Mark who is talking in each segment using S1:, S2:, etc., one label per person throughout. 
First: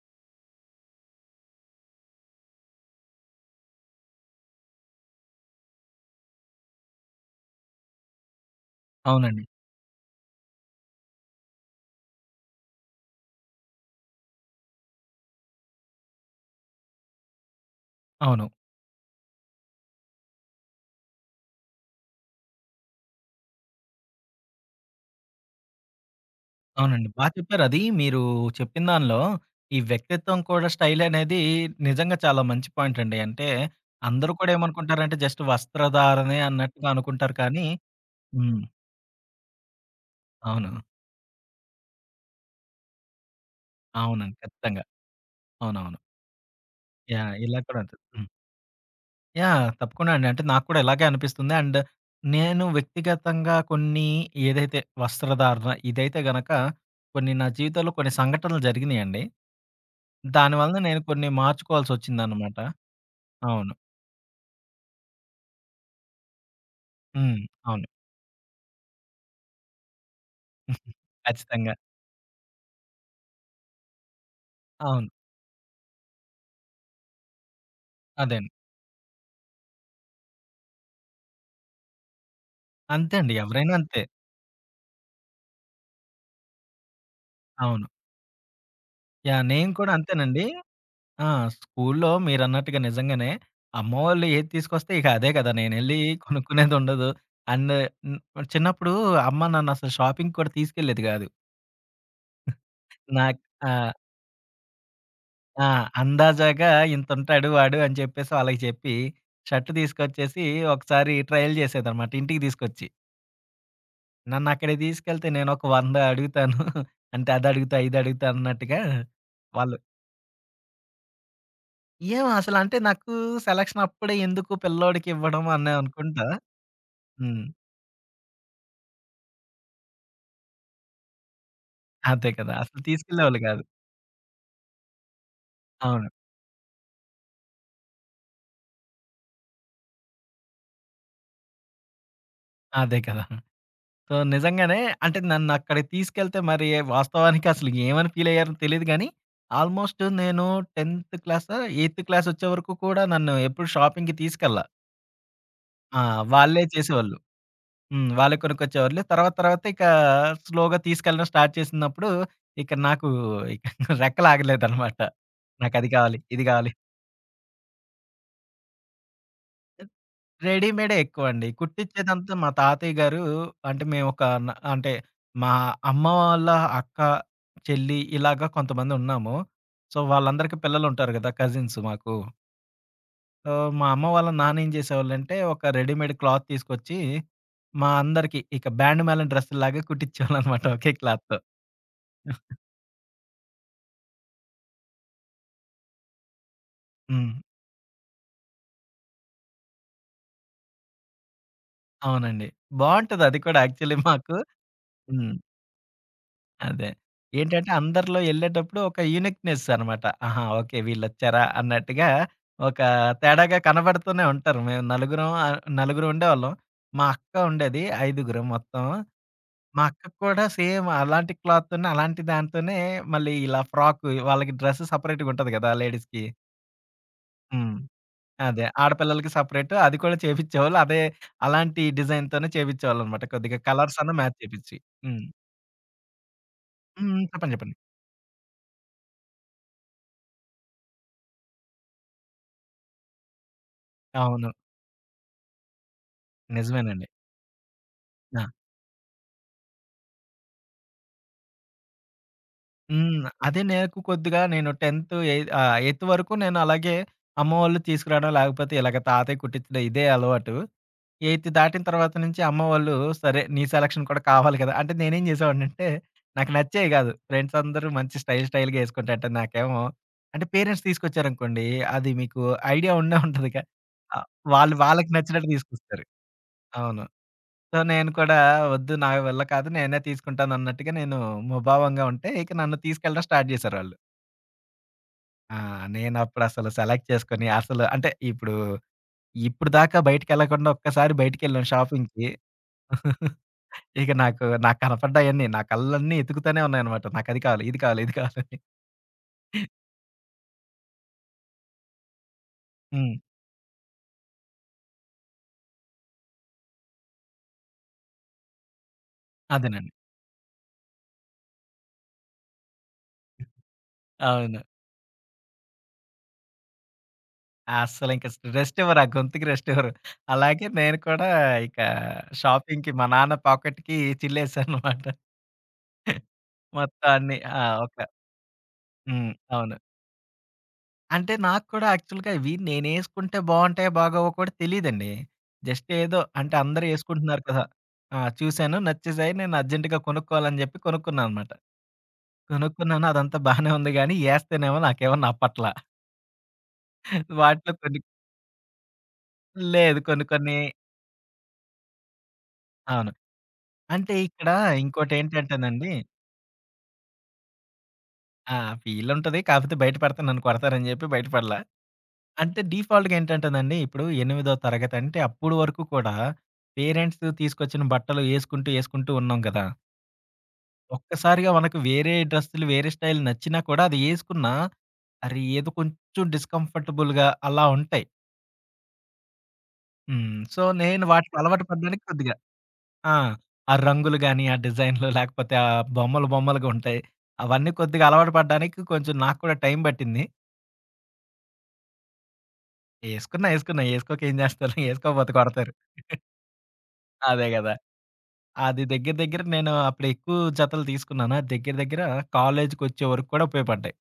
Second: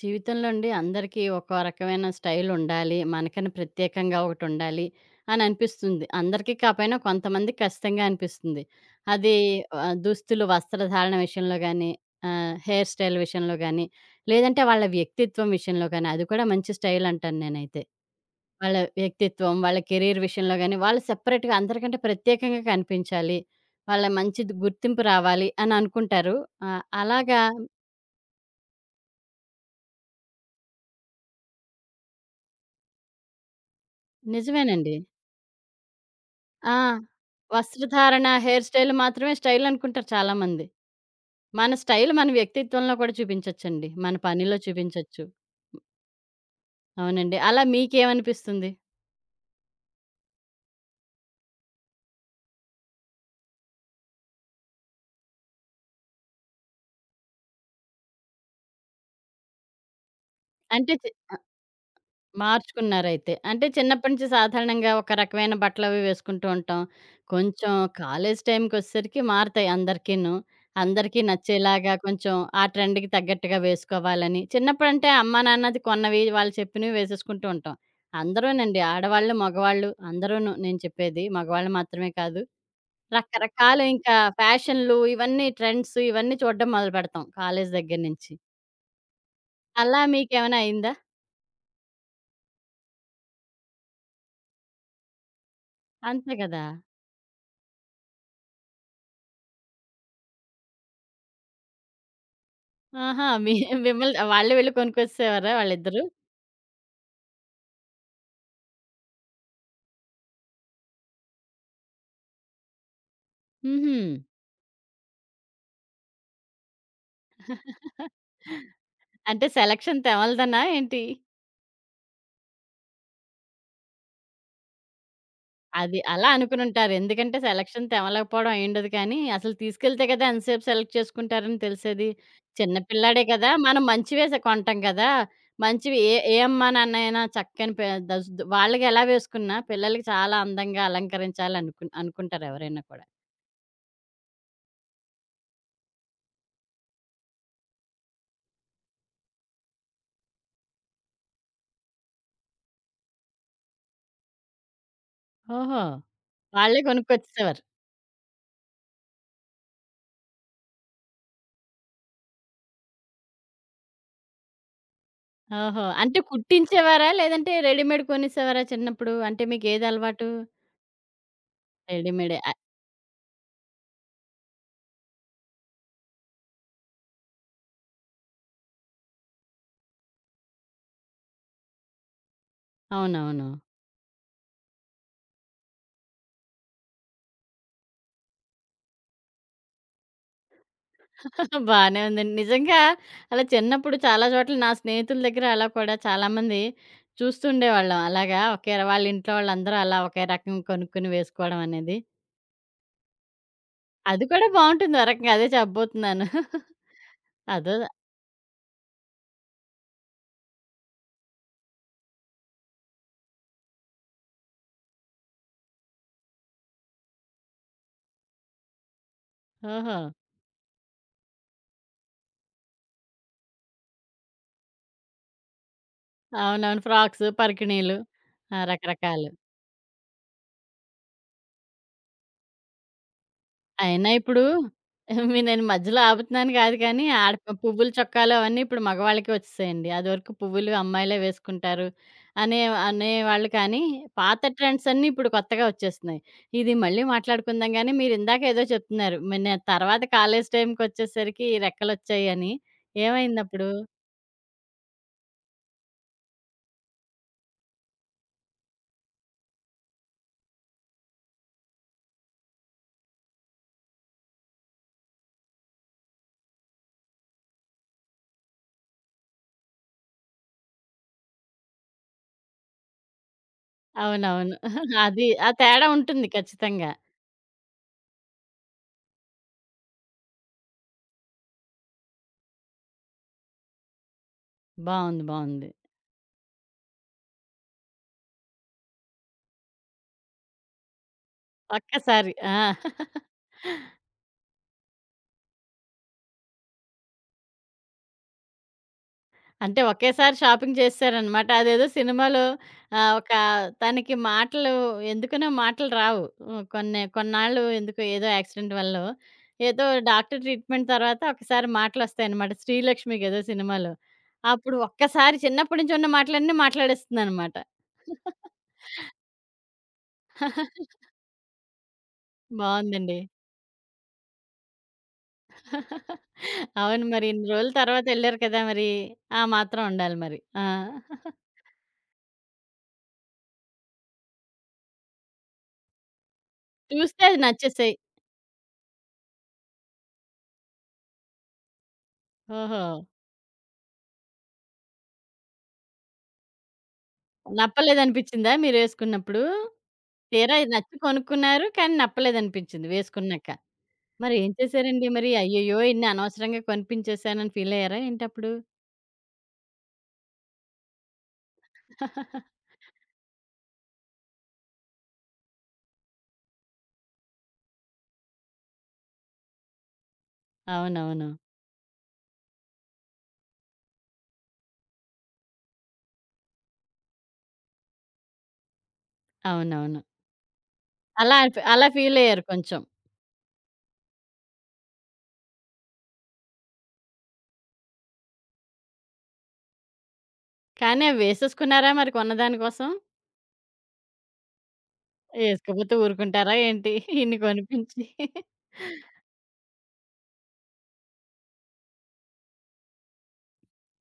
S1: జీవితంలో అండి అందరికీ ఒక్కో రకమైన స్టైలుండాలి. మనకని ప్రత్యేకంగా ఒకటుండాలి అననిపిస్తుంది. అందరికీ కాపోయినా కొంతమంది కచ్చితంగా అనిపిస్తుంది. అది
S2: అవునండి.
S1: ఆ దుస్తులు వస్త్రధారణ విషయంలో గానీ ఆహ్, హెయిర్ స్టైల్ విషయంలో గానీ, లేదంటే వాళ్ళ వ్యక్తిత్వం విషయంలో గానీ అది కూడా మంచి స్టైల్ అంటాను నేనైతే.
S2: అవును.
S1: వాళ్ళ వ్యక్తిత్వం, వాళ్ళ కెరీర్ విషయంలో గాని వాళ్ళు సెపరేట్‌గా అందరికంటే ప్రత్యేకంగా కనిపించాలి. వాళ్ళ మంచిది గుర్తింపు రావాలి అననుకుంటారు. ఆహ్,
S2: అవునండి. బా
S1: అలాగా
S2: చెప్పారు, అది మీరు చెప్పిన దానిలో ఈ వ్యక్తిత్వం కూడా స్టైలనేది నిజంగా చాలా మంచి పాయింట్ అండి. అంటే అందరూ కూడా
S1: నిజమేనండి.
S2: ఏమనుకుంటారంటే జస్ట్ వస్త్రధారణే
S1: ఆ!
S2: అన్నట్టుగా అనుకుంటారు కానీ
S1: వస్త్రధారణ,
S2: హ్మ్.
S1: హెయిర్ స్టైల్ మాత్రమే స్టైలనుకుంటారు చాలామంది.
S2: అవును.
S1: మన స్టైల్ మన వ్యక్తిత్వంలో కూడా చూపించొచ్చండి. మన
S2: అవునండి.
S1: పనిలో
S2: ఖచ్చితంగా.
S1: చూపించొచ్చు. హ్మ్.
S2: అవునవును. యాహ్!
S1: అవునండి.
S2: ఇలా
S1: అలా
S2: కూడా అదు హ్మ్.
S1: మీకేమనిపిస్తుంది?
S2: యాహ్! తప్పకుండా అండి. అంటే నాకు కూడా ఇలాగే అనిపిస్తుంది. అండ్ నేను వ్యక్తిగతంగా కొన్ని ఏదైతే వస్త్రధారణ ఇదైతే గనక కొన్ని నా జీవితంలో కొన్ని సంఘటనలు జరిగినీయండి. దాని వలన
S1: అంటే
S2: నేను
S1: చే
S2: కొన్ని
S1: ఆ
S2: మార్చుకోవాల్సొచ్చిందనమాట.
S1: మార్చుకున్నారైతే. అంటే
S2: అవును.
S1: చిన్నప్పటి నుంచి సాధారణంగా ఒక రకమైన బట్టలవి వేసుకుంటూ ఉంటాం.
S2: హ్మ్.
S1: కొంచెం
S2: అవును.
S1: కాలేజి టైంకొచ్చేసరికి మారుతాయి అందరికీను. అందరికీ
S2: ఖచ్చితంగా.
S1: నచ్చేలాగా కొంచెం ఆ ట్రెండ్‌కి తగ్గట్టుగా వేసుకోవాలని, చిన్నప్పుడంటే
S2: అవును.
S1: అమ్మా నాన్నది కొన్నవి వాళ్ళు చెప్పినవి వేసేసుకుంటూ ఉంటాం.
S2: అదేండి.
S1: అందరూనండి. ఆడవాళ్ళు, మగవాళ్ళు అందరూను, నేను చెప్పేది మగవాళ్ళు మాత్రమే కాదు.
S2: అంతే అండి. ఎవరైనా
S1: రకరకాలు
S2: అంతే.
S1: ఇంకా ఫ్యాషన్లు ఇవన్నీ ట్రెండ్స్ ఇవన్నీ చూడడం మొదలుపెడతాం. కాలేజి
S2: అవును.
S1: దగ్గర నుంచి.
S2: యాహ్! నేను కూడా
S1: అలా
S2: అంతేనండి.
S1: మీకేమైనా అయిందా?
S2: ఆ! స్కూల్లో మీరన్నట్టుగా నిజంగానే. అమ్మ వాళ్ళు ఏది తీసుకొస్తే ఇక అదే కదా! నేనెళ్ళి
S1: అంతే కదా!
S2: కొనుక్కునేదుండదు. అండ్ న్ చిన్నప్పుడు అమ్మ నన్నసలు షాపింగ్ కూడా తీసుకెళ్ళేది కాదు.
S1: ఆహా!
S2: నాక్
S1: మీ
S2: ఆ!
S1: మిమ్మల్ని వాళ్ళే వెళ్ళి కొనుకొచ్చేసెవారా
S2: ఆ!
S1: వాళ్ళిద్దరు?
S2: అందాజాగా ఇంతుంటాడు వాడు అని చెప్పేసి వాళకి చెప్పి. షర్ట్ తీసుకొచ్చేసి ఒకసారి ట్రైల్ చేసేదనమాట ఇంటికి తీసుకొచ్చి.
S1: హుహు.
S2: నన్నక్కడకి తీసుకెళ్తే నేను ఒక వంద అడుగుతాను. అంటే అది అడుగుతా ఇది అడుగుతా అన్నట్టుగా.
S1: అంటే
S2: వాళ్ళు
S1: సెలక్షన్ తెమల్దనా ఏంటి?
S2: ఏమో! అసలు అంటే నాకు సెలక్షన్ అప్పుడే ఎందుకు పిల్లోడికి ఇవ్వడం అని
S1: అది
S2: అనుకుంటా?
S1: అలా అనుకునుంటారు. ఎందుకంటే
S2: హ్మ్.
S1: సెలక్షన్ తెమలకపోవడం ఐయుండదు కానీ, అసలు తీసుకెళ్తే కదా ఎంతసేపు సెలెక్ట్ చేసుకుంటారని తెలిసేది.
S2: అదే కదా!
S1: చిన్న
S2: అసలు
S1: పిల్లాడే
S2: తీసుకెళ్ళేవాళ్ళు
S1: కదా!
S2: కాదు.
S1: మనం మంచివే సే కొంటాం కదా! మంచివి
S2: అవును.
S1: ఏ ఏ అమ్మా నాన్నైనా చక్కని ప ద వాళ్ళకి ఎలా వేసుకున్నా పిల్లలకి చాలా అందంగా అలంకరించాల అనుకు అనుకుంటారు ఎవరైనా
S2: అదే
S1: కూడా.
S2: కదా! సో, నిజంగానే అంటే నన్నక్కడికి తీసుకెళ్తే మరి వాస్తవానికి అసలు ఏమని ఫీల్ అయ్యారో తెలీదు గానీ. ఆల్మోస్టు నేను 10థ్ క్లాసో, ఎయిత్ క్లాస్ వచ్చే వరకు కూడా నన్ను ఎప్పుడు షాపింగ్‌కి తీసుకెళ్ళ.
S1: ఓహో!
S2: ఆ! వాళ్ళే
S1: వాళ్ళే
S2: చేసేవాళ్ళు.
S1: కొనుక్కొచ్చేసేవారు.
S2: హ్మ్. వాళ్ళే కొనుకొచ్చేవాళ్ళు. తర్వాత తర్వాత ఇకా స్లోగా తీసుకెళ్ళడం స్టార్ట్ చేసినప్పుడు, ఇక్కడ నాకు ఇక రెక్కలాగలేదనమాట.
S1: ఓహో!
S2: నాకది
S1: అంటే
S2: కావాలి, ఇది కావాలి.
S1: కుట్టించేవారా? లేదంటే రెడీమేడ్ కొనేసేవారా చిన్నప్పుడు. అంటే
S2: ఏం
S1: మీకేదలవాటు?
S2: రెడీమేడే ఎక్కువండి. కుట్టించేదంతా
S1: రెడీమేడే.
S2: మా
S1: ఆహ్
S2: తాతయ్య గారు అంటే మేము ఒక న అంటే మా అమ్మ వాళ్ళ అక్క, చెల్లి ఇలాగ కొంతమంది ఉన్నాము. సో, వాళ్ళందరికి పిల్లలుంటారు కదా! కజిన్స్ మాకు. సో,
S1: అవునవును.
S2: మా అమ్మ వాళ్ళ నాన్న ఏం చేసేవాళ్ళంటే, ఒక రెడీమేడ్ క్లాత్ తీసుకొచ్చి, మా అందరికి ఇక బ్యాండ్ మాలెం డ్రెస్సులాగా కుట్టించేవాళ్ళనమాట ఒకే క్లాత్‌‌తో.
S1: బానే ఉందండి. నిజంగా అలా చిన్నప్పుడు చాలా చోట్ల నా స్నేహితుల దగ్గర అలా కూడా, చాలామంది
S2: హ్మ్.
S1: చూస్తూ ఉండేవాళ్ళం. అలాగా ఒకే వాళ్లీంట్లో వాళ్ళందరూ అలా ఒకే రకంగా కొనుక్కొని వేసుకోవడం అనేది.
S2: అవునండి. బావుంటది అది కూడా యాక్చువలీ
S1: అది
S2: మాకు.
S1: కూడా బావుంటుంది
S2: హ్మ్.
S1: ఓరకంగా అదే చెప్పబోతున్నాను.
S2: అదే. ఏంటంటే
S1: అదో
S2: అందరిలో యెళ్ళేటప్పుడు ఒక యూనీక్‌నెస్‌ అనమాట. ఆహా! ఓకే వీళ్ళొచ్చార అన్నట్టుగా ఒక తేడాగా కనబడుతూనే ఉంటారు. మేం నలుగురం ఆహ్, నలుగురు ఉండేవాళ్ళం. మా అక్క ఉండేది ఐదుగురం మొత్తం. మా అక్క
S1: ఓహో!
S2: కూడా సేమ్ అలాంటి క్లాత్‌తోనే, అలాంటి దాంతోనే మళ్ళీ ఇలా ఫ్రాకు వాళ్ళకి డ్రెస్ సెపరేట్‌గ ఉంటంది కదా! లేడీస్‌కి.
S1: అవునవును ఫ్రాక్స్,
S2: హ్మ్.
S1: పరికిణీలు. ఆ!
S2: అదే, ఆడపిల్లలకి
S1: రకరకాలు.
S2: సెపరేటు అది కూడా చేపించేవాళ్ళు. అదే అలాంటి డిజైన్‌తోనే చేపించేవాళ్ళనమాట. కొద్దిగా
S1: ఆయినా
S2: కలర్సన్న మ్యాచ్
S1: ఇప్పుడు.
S2: చేపిచ్చి. హ్మ్.
S1: మీ నేను మధ్యలో ఆపుతున్నాను కాదు కానీ,
S2: హ్మ్.
S1: ఆడ
S2: చెప్పండి చెప్పండి.
S1: పువ్వులు చొక్కాలు అవన్నీ ఇప్పుడు మగవాళ్ళకే వచ్చేసాయండి. అదివరకు పువ్వులు అమ్మాయిలే వేసుకుంటారు. అనే అనేవాళ్ళకనీ పాత
S2: అవును.
S1: ట్రెండ్సన్నీ ఇప్పుడు కొత్తగా వచ్చేస్తున్నాయి. ఇది మళ్ళీ
S2: నిజమేనండి.
S1: మాట్లాడుకుందాం గానీ, మీరిందాక
S2: ఆ!
S1: ఏదో చెప్తున్నారు. మన్న తర్వాత కాలేజి టైంకొచ్చేసరికి రెక్కలొచ్చాయని.
S2: హ్మ్. అదే
S1: ఏమైందప్పుడు?
S2: నాకు కొద్దిగా నేను 10థ్ ఏయి ఆహ్, ఎయిత్ వరకు నేనలాగే అమ్మ వళ్ళు తీసుకురావడం లేకపోతే ఇలాగ తాతయ్య కుట్టించడం ఇదే అలవాటు. ఎయిత్ దాటిన తర్వాత నుంచి అమ్మ వాళ్ళు, సరే నీ సెలక్షన్ కూడా కావాలి కదా! అంటే నేనేం చేసావాడినింటే, నాకు నచ్చేయి కాదు. ఫ్రెండ్సందరూ మంచి స్టైల్, స్టైల్‌గా వేసుకుంటంట నాకేమో, అంటే పేరెంట్స్ తీసుకొచ్చారనుకోండి. అది మీకు ఐడియా ఉండే ఉంటదిగా. ఆహ్,
S1: అవునవును.
S2: వాళ్ళు వాళ్ళకి
S1: అది
S2: నచ్చినట్టు
S1: ఆ తేడా
S2: తీసుకొస్తారు.
S1: ఉంటుంది ఖచ్చితంగా.
S2: అవును. సో, నేను కూడా వద్దు నా వల్ల కాదు నేనే తీసుకుంటానన్నట్టుగా నేను ముభావంగా ఉంటే ఇక నన్ను తీసుకెళ్ళడం స్టార్ట్ చేసారాళ్ళు.
S1: బావుంది.
S2: ఆ!
S1: బావుంది.
S2: నేనప్పుడసలు సెలెక్ట్ చేసుకొని అసలు అంటే, ఇప్పుడు ఇప్పుడిదాకా బయటికెళ్ళకుండా ఒక్కసారి బయటికెళ్ళాం షాపింగ్‌కి.
S1: ఒక్కసారి. ఆ!
S2: ఇక నాకు నాకు కనపడ్డాయన్నీ. నా కళ్ళన్నీ ఎతుకుతూనే ఉన్నాయన్నమాట. నాకది కావాలి. ఇది కావాలి. ఇది కావాలని. హ్మ్.
S1: అంటే, ఒకేసారి షాపింగ్ చేసేసారనమాట. అదేదో సినిమాలో ఆహ్,
S2: హ్మ్.
S1: ఒక తనకి మాటలు ఎందుకనో మాటలు రావు. కొన్ని కొన్నాళ్ళు ఎందుకో ఏదో యాక్సిడెంట్ వల్లో. ఏదో
S2: అదేనండి.
S1: డాక్టర్ ట్రీట్మెంట్ తర్వాత ఒకసారి మాటలొస్తాయనమాట. 'శ్రీలక్ష్మి' గదా సినిమాలో.
S2: అవును.
S1: అప్పుడు ఒక్కసారి చిన్నప్పడ్నుంచి ఉన్న మాటలన్నీ మాట్లాడేస్తుందనమాట.
S2: అస్సలింక స్ రెస్టివ్వరా ఆ గొతుకి రెస్టివ్వరు. అలాగే నేను కూడా ఇక షాపింగ్‌కి మా
S1: బావుందండి.
S2: నాన్న పాకెట్‌కి చిల్లేసాననమాట.
S1: అవును
S2: మొత్తం
S1: మరి
S2: అన్ని.
S1: ఇన్ని
S2: ఆ!
S1: రోజులు
S2: ఒక
S1: తర్వాతెళ్లారు కదా మరీ!
S2: హ్మ్.
S1: ఆ
S2: అవును.
S1: మాత్రం ఉండాలి మరి. ఆ!
S2: అంటే నాకు కూడా యాక్చువల్‌గా ఇవి నేనేసుకుంటే బావుంటాయో బాగావో కూడా తెలీదండి. జస్ట్ ఏదో అంటే, అందరూ
S1: చూస్తే అది
S2: ఏసుకుంటున్నారు కదా!
S1: నచ్చేసాయి.
S2: ఆ! చూసాను నచ్చేసాయి నేను అర్జెంట్‌గా కొనుక్కోవాలని జెప్పి కొనుక్కున్నాననమాట.
S1: ఓహో!
S2: కొనుక్కున్నాను. అదంతా బానే ఉంది గానీ, ఏస్తేనేమో నాకేమన్న నప్పట్ల. వాటిలో కొన్ని
S1: నప్పలేదనిపించిందా మీరేసుకున్నప్పుడు?
S2: లేదు. కొన్ని, కొన్ని
S1: తీరా ఇది నచ్చి కొనుక్కున్నారు. కాని, నప్పలేదనిపించింది
S2: అవును.
S1: వేసుకున్నాక.
S2: అంటే
S1: మరి
S2: ఇక్కడ,
S1: ఏం చేశారండి మరి? అయ్యయ్యో!
S2: ఇంకోటేంటంటేనండి
S1: ఇన్ని అనవసరంగా కొనిపించసేనని ఫీలాయ్యారా ఏంటప్పుడు?
S2: ఆ! ఫీలుంటది. కాకపోతే బయట పడతే నన్ను కొడతారని జేప్పి, బయటపడలా. అంటే డీఫాల్ట్‌గేంటంటేనండి, ఇప్పుడు ఎనిమిదో తరగతంటే అప్పుడు వరకు కూడా, పేరెంట్స్ తీసుకొచ్చిన బట్టలు ఏసుకుంటూ, ఏసుకుంటూ ఉన్నాం గదా!
S1: అవునవును.
S2: ఒక్కసారిగా మనకు వేరే డ్రెస్సులు, వేరే స్టైల్ నచ్చినా కూడా, అది ఏసుకున్నా, అరే! ఏదో కొంచెం డిస్కంఫర్టబుల్‌గా అలా ఉంటాయి.
S1: అవునవును.
S2: హ్మ్. సో, నేను వాటిలో
S1: అలాఫ్
S2: అలవాటు
S1: అలా
S2: పడ్డానికి కొద్దిగా
S1: ఫీలయ్యారు కొంచెం.
S2: ఆ! ఆ రంగులు గాని, ఆ డిజైనులు లేకపోతే ఆ బొమ్మలు, బొమ్మలుగుంటాయి. అవన్నీ కొద్దిగా అలవాటు పడడానికి కొంచెం నాకు కూడా టైం బట్టింది.
S1: కాని, అవేసేసుకున్నారా మరి కొన్నదాని కోసం?
S2: ఏసుకున్నా. ఏసుకున్నా. ఏసుకోక ఏం జేస్తారు? ఏసుకోకపోత కొడతారు.
S1: ఏసుకోపోతే ఊరుకుంటారా ఏంటి? ఇన్ని
S2: అదే గదా!
S1: కొనిపించి.
S2: అది దెగ్గర, దెగ్గర నేను అప్పుడు ఎక్కువ జతలు తీసుకున్నాను. దెగ్గర, దెగ్గర కాలేజుకొచ్చే వరకు కూడా ఉపయోపడ్డయి.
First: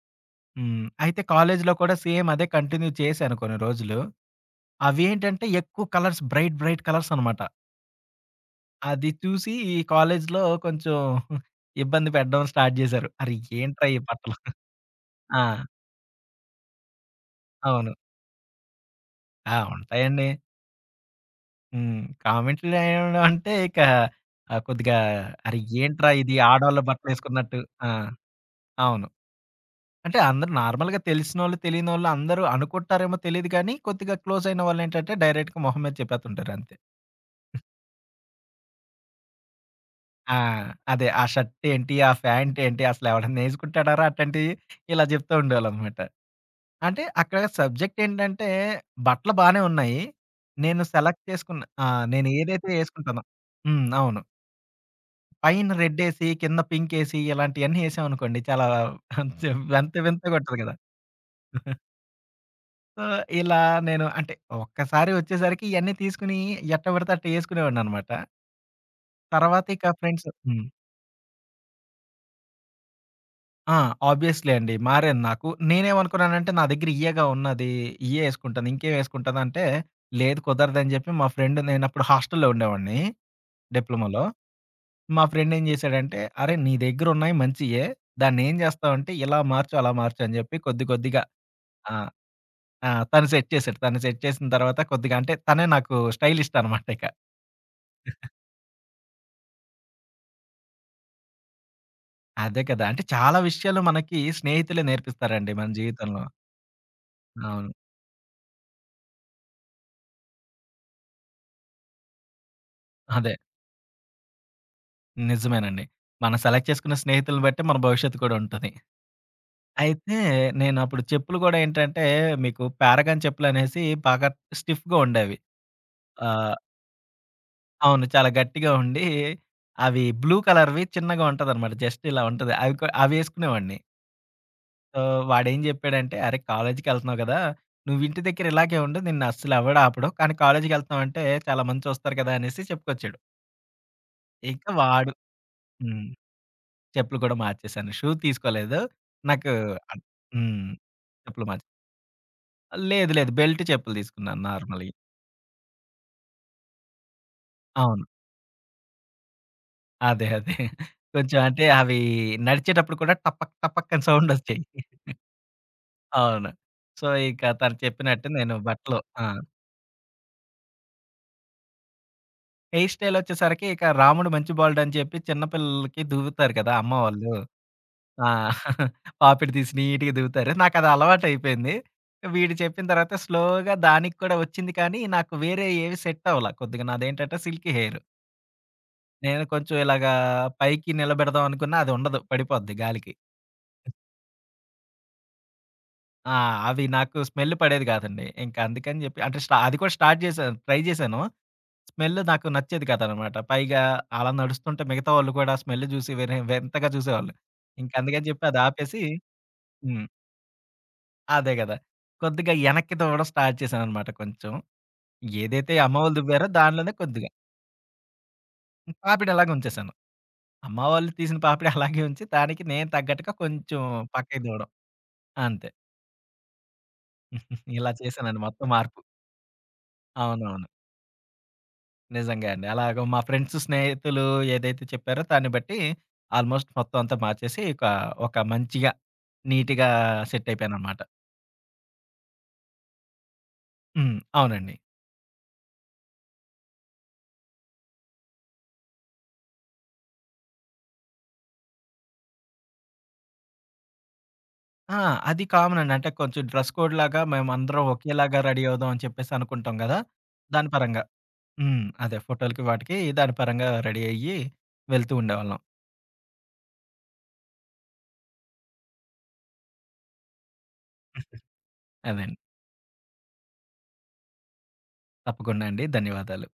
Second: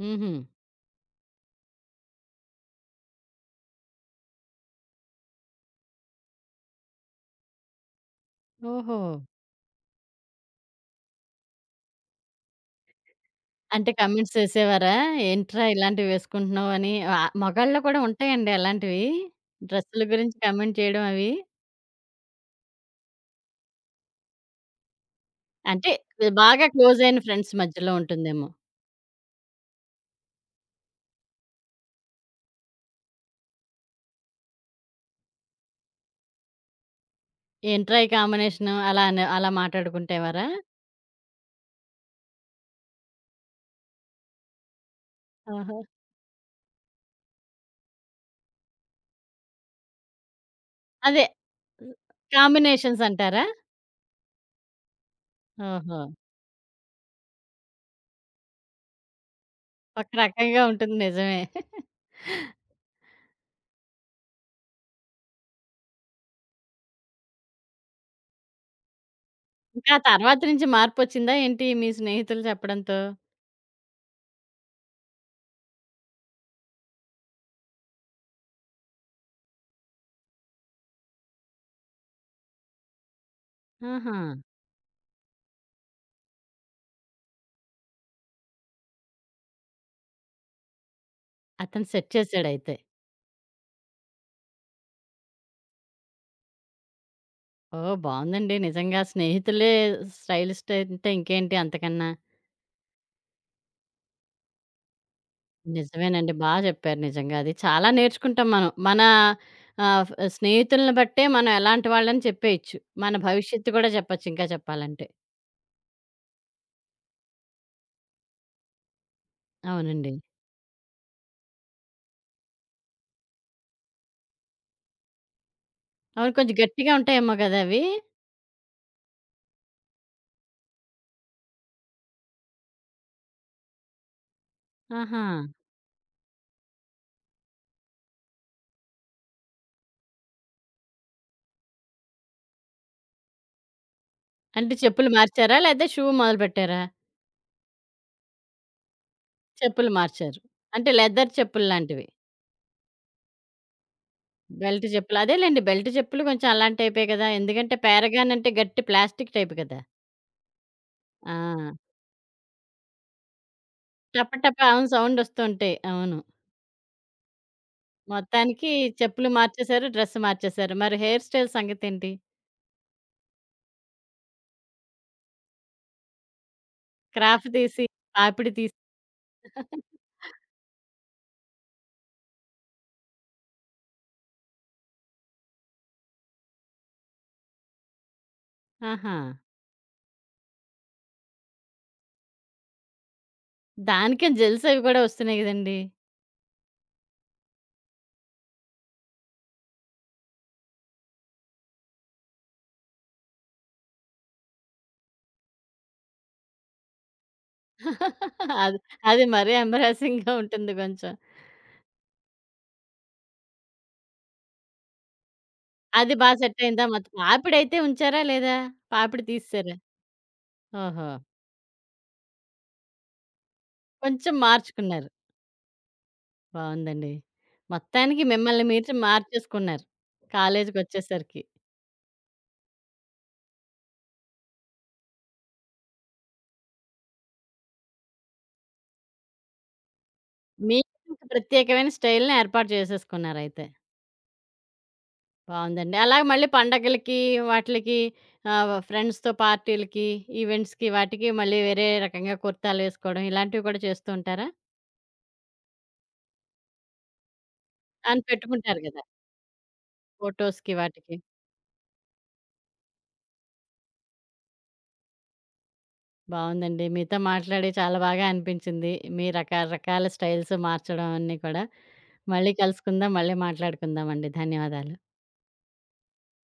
S1: హుహు.
S2: హ్మ్. అయితే కాలేజీలో కూడా సేమ్ అదే కంటిన్యూ చేశాను, కొన్ని రోజులు. అవి ఏంటంటే ఎక్కువ కలర్స్ బ్రైట్, బ్రైట్ కలర్సనమాట.
S1: ఓహో!
S2: అది చూసి ఈ కాలేజ్లో కొంచెం, ఇబ్బంది పెట్టడం స్టార్ట్ చేశారు. అరే! ఏంట్రా
S1: అంటే,
S2: ఈ బట్టలు?
S1: కమెంట్స్ ఏసేవారా?
S2: ఆ!
S1: ఏంట్రా ఇలాంటివేసుకుంటున్నావు అని? ఆ మొగాళ్ళు
S2: అవును.
S1: కూడా ఉంటాయండి అలాంటివి?
S2: ఆ!
S1: డ్రెస్సులు
S2: ఉంటాయండి.
S1: గురించి కమెంట్ చేయడం అవి?
S2: హ్మ్. కామెంట్లు జేయడం అంటే ఇక ఆ! కొద్దిగా అరే!
S1: అంటే,
S2: ఏంట్రా ఇది?
S1: బాగా
S2: ఆడోళ్ళ
S1: క్లోజయిన ఫ్రెండ్స్
S2: బట్టలేసుకున్నట్టు. ఆ!
S1: మధ్యలో ఉంటుందేమో!
S2: అవును. అంటే, అందరూ నార్మల్‌గా తెలిసినోళ్ళు, తెలియనోళ్ళు అందరూ అనుకుంటారేమో తెలీదు కానీ, కొద్దిగా క్లోజయిన వాళ్ళేంటంటే, డైరెక్ట్‌గా మొహం మీద చెప్పేతుంటారు, అంతే.
S1: ఏంట్రా ఈ కాంబినేషను అలా అనే అలా
S2: ఆ!
S1: మాట్లాడుకుంటేవారా?
S2: అదే, ఆ షర్టేంటి, ఆ ఫ్యాంటేంటి? అసలెవడైనా నేసుకుంటాడార అట్టాంటియి? ఇలా
S1: ఆహా!
S2: జెప్తూండేవాళ్ళనమాట. అంటే, అక్కడ సబ్జెక్టేంటంటే బట్టలు బానే ఉన్నాయి. నేను సెలెక్ట్
S1: అదే
S2: చేసుకున్న ఆ!
S1: హ్మ్.
S2: నేను ఏదైతే ఏసుకుంటానో
S1: కాంబినేషన్సంటారా?
S2: హ్మ్. అవును. పైన
S1: ఓహో!
S2: రెడ్డెసి, కింద పింకేసి ఇలాంటియన్నీ ఏసామనుకోండి. చాలా కొంచెం వింత
S1: ఒక
S2: వింతగుంటది
S1: రకంగా
S2: కదా!
S1: ఉంటుంది. నిజమే.
S2: సో, ఇలా నేను అంటే ఒక్కసారి ఒచ్చేసరికి ఇయన్నీ తీసుకొని, ఎట్టపడితే అట్ట ఏసుకునేవాడనినమాట. తర్వాత, ఇక
S1: ఇంకా
S2: ఫ్రెండ్స్
S1: తర్వాత
S2: హ్మ్.
S1: నుంచి, మార్పొచ్చిందా ఏంటి మీ స్నేహితులు చెప్పడంతో?
S2: ఆ! ఆబ్వియస్లీ అండి. మారాను నాకు. నేనేమనుకున్నానంటే నా దెగ్గర ఇయేగా ఉన్నది ఇయ్యే ఏసుకుంటాను. ఇంకేమేసుకుంటానంటే లేదు కుదరదని జెప్పి మా ఫ్రెండ్. నేను అప్పుడు హాస్టల్లో ఉండేవాడిని. డిప్లొమొలో.
S1: ఆహా!
S2: మా ఫ్రెండ్ ఏం జేశాడంటే. "అరే నీ దగ్గర ఉన్నాయి మంచియే. దాన్ని ఏం జేస్తావంటే. ఇలా మార్చు, అలా మార్చు," అని చెప్పి కొద్ది కొద్దిగా.
S1: అతను
S2: ఆ!
S1: సెట్ చేశాడైతే.
S2: ఆ! తను సెట్ చేశాడు. తను సెట్ చేసిన తర్వాత కొద్దిగా అంటే, తనే నాకు స్టైలిస్టనమాట ఇక.
S1: ఓహ్! బావుందండి. నిజంగా స్నేహితులే స్టైలిస్ట్ అయుంటే ఇంకేంటి అంతకన్నా?
S2: అదే కదా! అంటే చాలా విషయాలు మనకి స్నేహితులే నేర్పిస్తారండి మన జీవితంలో.
S1: నిజమేనండి బా జెప్పారు. నిజంగా అది.
S2: అవును.
S1: చాలా నేర్చుకుంటాం మనం. మన ఆహ్, ఫ్ స్నేహితుల్ని బట్టే. మనం ఎలాంటి వాళ్ళని చెప్పేయచ్చు. మన
S2: అదే.
S1: భవిష్యత్తు కూడా చెప్పొచ్చు ఇంకా చెప్పాలంటే.
S2: నిజమేనండి. మనం సెలెక్ట్ చేసుకున్న స్నేహితుల్ని బట్టే. మన భవిష్యత్తు కూడా ఉంటది.
S1: అవునండి.
S2: అయితే నేనప్పుడు చెప్పులు గూడా ఏంటంటే మీకు 'పారగాన్' చెప్పులు అనేసి బాగా స్టిఫ్‌గా ఉండేవి.
S1: అవును. కొంచెం
S2: ఆహ్,
S1: గట్టిగా ఉంటాయేమో గదా! అవి.
S2: అవును. చాలా గట్టిగా ఉండి. అవి బ్లూ కలర్‌వి చిన్నగా ఉంటదనమాట. జస్ట్ ఇలా ఉంటది. అవి కొ అవి వేసుకునేవాడిని. సో,
S1: ఆహా!
S2: వాాడేం జెప్పాడంటే, "అరే కాలేజీకెళ్తున్నావు కదా! నువ్వు ఇంటి దగ్గర ఇలాగే ఉండు, నిన్నస్సలు ఎవడు ఆపడు. కానీ కాలేజీకెళ్తన్నాం అంటే, చాలా మంది చూస్తారు గదా!" అనేసి చెప్పుకొచ్చాడు. ఇక
S1: అంటే, చెప్పులు
S2: వాడు
S1: మార్చారా? లేతే షూ
S2: హ్మ్.
S1: మొదలుపెట్టారా?
S2: చెప్పులు కూడా మార్చేేశాను. షూ తీసుకోలేదు. నాకు
S1: చెప్పులు
S2: అ
S1: మార్చారు.
S2: హ్మ్.
S1: అంటే, లెదర్
S2: చెప్పులు మాచి
S1: చెప్పులు లాంటివి.
S2: లేదు లేదు. బెల్టు చెప్పులు తీసుకున్నాను
S1: బెల్ట్
S2: నార్మలియి.
S1: చెప్పులు. అదేలెండి. బెల్ట్ చేప్పులు కొంచెం అలాంటి టైపే కదా! ఎందుకంటే.
S2: అవును.
S1: పేరగానంటే, గట్టి ప్లాస్టిక్ టైపు గదా!
S2: అదే అదే. కొంచెం అంటే,
S1: ఆ!
S2: అవి నడిచేటప్పుడు కూడా, టపక్ టపక్కని
S1: టప,
S2: సౌండొచ్చేయి.
S1: టపాను సౌండొస్తూంటాయి. అవును.
S2: అవును. సో, ఇక తను చెప్పినట్టు నేను
S1: మొత్తానికి
S2: బట్టలు ఆ!
S1: చెప్పులు మార్చేశారు, డ్రెస్ మార్చేశారు. మరి హెయిర్ స్టైల్ సంగతేంటి?
S2: హెయిర్ స్టైల్ ఒచ్చేసరికి ఇక, రాముడు మంచి బాలుడు అని చెప్పి, చిన్న పిల్లలకి దువ్వుతారు కదా! అమ్మవాళ్ళు.
S1: క్రాఫ్ దీసి,
S2: ఆ!
S1: పాపిడి తీస్
S2: పాపిడి తీసి నీట్‌గా దువ్వుతారు. నాకదలవాటైపోయింది. వీడు చెప్పిన తర్వాత, స్లోగా దానికి కూడా ఒచ్చింది కానీ, నాకు వేరే ఏవి సెట్టవల, కొద్దిగా నాదేంటంటే, సిల్కీ హెయిర్.
S1: ఆహా!
S2: నేను కొంచెం ఇలాగా, పైకి నిలబెడదాం అనుకున్నా, అదుండదు పడిపోద్ది గాలికి.
S1: దానికని జెల్సవి గూడా, ఒస్తున్నాయి కదండి.
S2: ఆ! అవి నాకు స్మెల్ పడేది కాదండి. ఇంకా అందుకని చెప్పి అంటే స్ట అది కూడా స్టార్ట్ చేశా. ట్రై చేశాను. స్మెల్ నాకు నచ్చేది కదనమాట. పైగా అలా నడుస్తుంటే, మిగతా వాళ్ళు కూడా స్మెల్ చూసి వేరే వింతగా చూసేవాళ్ళు. ఇంకందుకని చెప్పి అది
S1: అది
S2: ఆపేసి
S1: అది మరీ
S2: హ్మ్.
S1: అంబ్రైజంగ్‌గా ఉంటుంది కొంచెం.
S2: అదే కదా! కొద్దిగా యెనక్కి దువ్వడం స్టార్ట్ చేశాననమాట కొంచెం. ఏదైతే అమ్మవళ్ళ
S1: అది బా
S2: దువ్వారో
S1: సెట్ అయిందా?
S2: దానిలోనే
S1: మాతో
S2: కొద్దిగా.
S1: పాపిడైతే ఉంచారా లేదా?
S2: హ్మ్.
S1: పాపిడి
S2: పాపిడలాగా
S1: తీససారా?
S2: ఉంచేేశాను. అమ్మ
S1: ఓహో!
S2: వాళ్ళు తీసిన పాపిడి అలాగే ఉంచి. దానికి నేను తగ్గట్టుగా కొంచెం
S1: కొంచెం
S2: పక్కకి దువ్వడం.
S1: మార్చుకున్నారు.
S2: అంతే.
S1: బావుందండి.
S2: ఇలా
S1: మొత్తానికి
S2: చేశానండి.
S1: మిమ్మల్ని
S2: మొత్తం
S1: మీరు
S2: మార్పు.
S1: మార్చేసుకున్నారు.
S2: అవునవును.
S1: కాలేజికొచ్చేసరికి.
S2: నిజంగా అండి. అలాగ మా ఫ్రెండ్స్, స్నేహితులు ఏదైతే చెప్పారో. దాన్ని బట్టి. ఆల్మోస్ట్ మొత్తం అంతా మార్చేసి. ఒకా ఒక మంచిగా. నీట్‌గా సెట్ అయిపోయానన్నమాట.
S1: మీకంటూ ప్రత్యేకమైన స్టైల్‌ని ఏర్పాటు చేసేసుకున్నారయితే.
S2: హ్మ్. అవునండి.
S1: బావుందండి. అలాగే మళ్ళీ పండుగలకి వాటిలకి ఆహ్, ఫ్రెండ్స్‌తో పార్టీలకి, ఈవెంట్స్‌కి, వాటికి మళ్ళీ వేరే రకంగా కుర్తాలు వేసుకోవడం. ఇలాంటివి కూడా చేస్తూ ఉంటారా?
S2: ఆ! అది కామన్ అండి. అంటే, కొంచెం డ్రెస్ కోడ్ లాగా. మేమందరం
S1: అని
S2: ఒకేలాగా రెడీ
S1: పెట్టుకుంటారు
S2: అవుదాం. అని
S1: కదా!
S2: చెప్పేసి అనుకుంటాం కదా! దాని
S1: ఫోటోస్‌కి
S2: పరంగా.
S1: వాటికి.
S2: హ్మ్. అదే ఫోటోలకి వాటికి దాని పరంగా రెడీ అయ్యి. వెళ్తూ ఉండేవాళ్ళం.
S1: బావుందండి. మీతో మాట్లాడి చాలా బాగా అనిపించింది. మీ రక రకాల స్టైల్స్ మార్చడం అన్నీ కూడా.
S2: అదండి.
S1: మళ్ళీ కలుసుకుందాం. మళ్ళీ మాట్లాడుకుందామండి. ధన్యవాదాలు.
S2: తప్పకుండా అండి. ధన్యవాదాలు.